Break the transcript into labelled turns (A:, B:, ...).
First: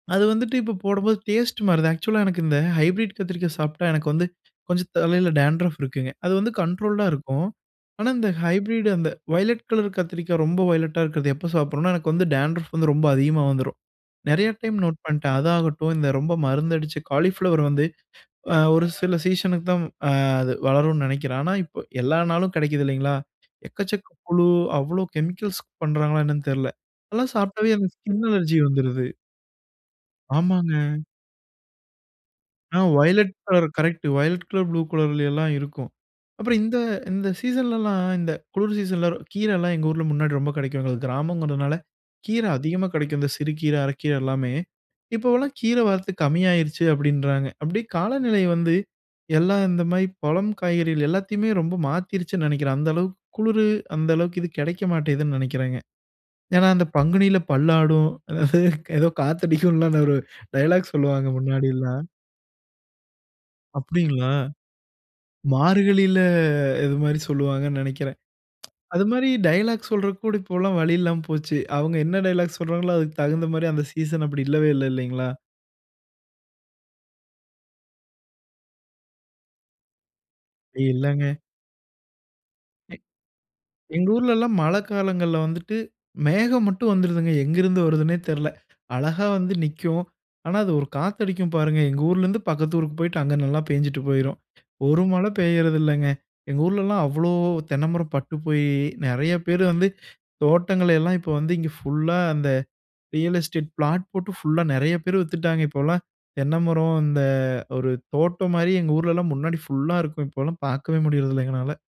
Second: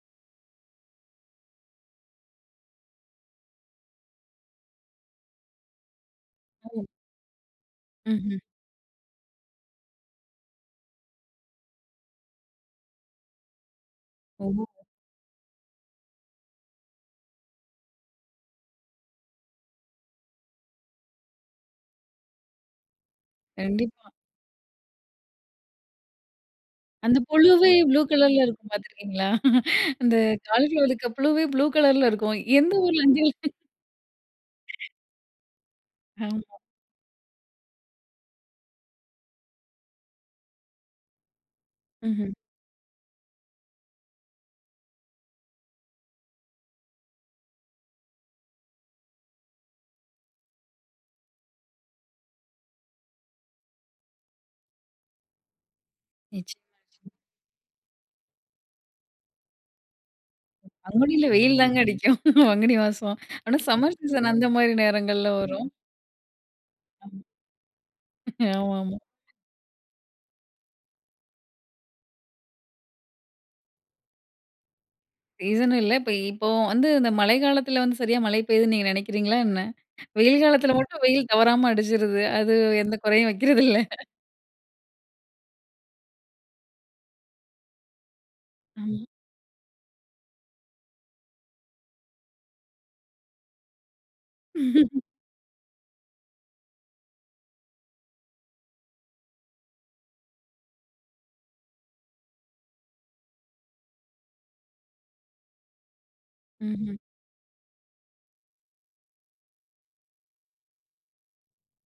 A: அது வந்துட்டு இப்ப போடும்போது டேஸ்ட் மாறுது. ஆக்சுவலா, எனக்கு இந்த ஹைப்ரிட் கத்திரிக்கா சாப்ட்டா எனக்கு வந்து, கொஞ்சம் தலையில டான்ட்ரஃப் இருக்குங்க. அது வந்து
B: ம்.
A: கண்ட்ரோல்டா இருக்கும். ஆனா, இந்த
B: ம்ஹ்ம்.
A: ஹைப்ரிட் அந்த வயலட் கலர் கத்திரிக்காய் ரொம்ப வயலெட்டா இருக்கிறது எப்ப சாப்பிட்றேனா எனக்கு வந்து, டான்ட்ரஃப் வந்து ரொம்ப அதிகமா வந்துரும். நெறைய டைம்
B: ஆமங்க.
A: நோட் பண்டேன். அது ஆகட்டும், இந்த ரொம்ப மருந்து அடிச்ச காலிஃப்ளவர் வந்து, அ ஒரு சில சீசனுக்கு தான் வ ஆ அது வளரும்னு நெனைக்கிறேன். ஆனா, இப்ப எல்லா நாளும் கெடைக்குது இல்லைங்களா? எக்கச்சக்க
B: கண்டிப்பா.
A: புழு, அவ்வளோ கெமிக்கல்ஸ்க் பண்றாங்களா என்னென்னு தெரியல.
B: அந்த
A: அதெல்லாம்
B: புழுவே
A: சாப்பிட்டாலே எனக்கு
B: ப்ளூ
A: ஸ்கின்
B: கலர்ல
A: அலர்ஜி
B: இருக்கும்
A: வந்துருது.
B: பாத்துருக்கீங்களா? அந்த காலிஃப்ளவர்ல
A: ஆமாங்க.
B: இருக்குற புழுவே ப்ளூ கலர்ல இருக்கும். எந்த
A: ஆ
B: ஊர்ல
A: violet
B: [unintelligible]
A: colour correct, violet colour blue கலர்லலாம் இருக்கும்.
B: ஆமா.
A: அப்புறம் இந்த இந்த சீசனலாம் இந்த குளிர் சீசன்ல, கீரலாம் எங்க ஊர்ல முன்னாடி ரொம்ப கெடைக்குங்க. அது கிராமங்கிறனால
B: ம்ஹ்ம்.
A: கீரை அதிகமா கெடைக்கும். இந்த சிறு கீர, அரக்கீர எல்லாமே. இப்போவலாம் கீர வரத்து கம்மியாயிருச்சு அப்படின்றாங்க. அப்படியே காலநிலை வந்து, எல்லாம் இந்த மாரி பழம், காய்கறிகள் எல்லாத்தையுமே ரொம்ப மாத்திருச்சுன்னு நெனைக்கிறேன். அந்த அளவுக்கு குளுரு, அந்த அளவுக்கு இது கெடைக்க மாட்டேங்குதுன்னு நெனக்கிறேங்க. ஏன்னா,
B: நிச்சயமா
A: அந்த
B: நிச்சயமா.
A: பங்குனியில பல்லாடும். ஏதோ காத்தடிக்கும்ல அந்த ஒரு டயலாக்
B: பங்குனில
A: சொல்லுவாங்க
B: வெயில் தாங்க
A: முன்னாடில்லா.
B: அடிக்கும். பங்குனி மாசம். ஆனா, சம்மர் சீசன்
A: அப்படீங்களா?
B: அந்த மாரி நேரங்கள்ல வரும்.
A: மார்கழில இது மாரி
B: ஆமா.
A: சொல்வாங்கன்னு நெனைக்கிறேன். ப்ச்
B: ஆமாம்மா.
A: அது மாரி டயலாக் சொல்றதுக்கூட இப்போல்லாம் வழியில்லாம போச்சு. அவுங்க என்ன டயலாக் சொல்றாங்களோ, அதுக்கு தகுந்த மாரி அந்த சீசன் அப்படி இல்லவே இல்ல இல்லைங்களா?
B: சீசனும் இல்ல. இப்ப இப்போ வந்து, இந்த மழை காலத்தில வந்து சரியா மழை பெய்யுதுன்னு நீங்க நெனைக்கிறீங்களா என்ன? வெயில் காலத்தில மட்டும் வெயில்
A: இல்லங்க.
B: தவறாம அடிச்சிருது. அது
A: அ
B: எந்த கொறையும் வக்கிறதில்ல.
A: எங்க ஊர்லலாம் மழைக்காலங்கள்ல வந்துட்டு மேகம் மட்டும் வந்துருதுங்க. எங்கிருந்து வருதுன்னே தெரில!
B: ம்.
A: அழகா வந்து நிக்கும். ஆனா, அது ஒரு காத்தடிக்கும் பாருங்க, எங்க ஊர்லருந்து பக்கத்து ஊருக்கு போய்ட்டு, அங்க நல்லா பேஞ்சுட்டு போயிரும். ஒரு மழை பேயுறதில்லைங்க. எங்க ஊர்லலாம் அவ்வளோ தென்ன மரம் பட்டு போயி, நெறைய பேர் வந்து தோட்டங்களையெல்லாம், இப்போ வந்து இங்க ஃபுல்லா அந்த ரியல் எஸ்டேட் பிளாட் போட்டு ஃபுல்லா நெறைய பேர் வித்துட்டாங்க. இப்போலாம் தென்ன மரம்,
B: ம்ஹ்ம்.
A: அந்த ஒரு தோட்டம் மாரி எங்க ஊர்லலாம் முன்னாடி ஃபுல்லா இருக்கும். இப்போலாம் பாக்கவே முடியறதில்ல எங்கனால.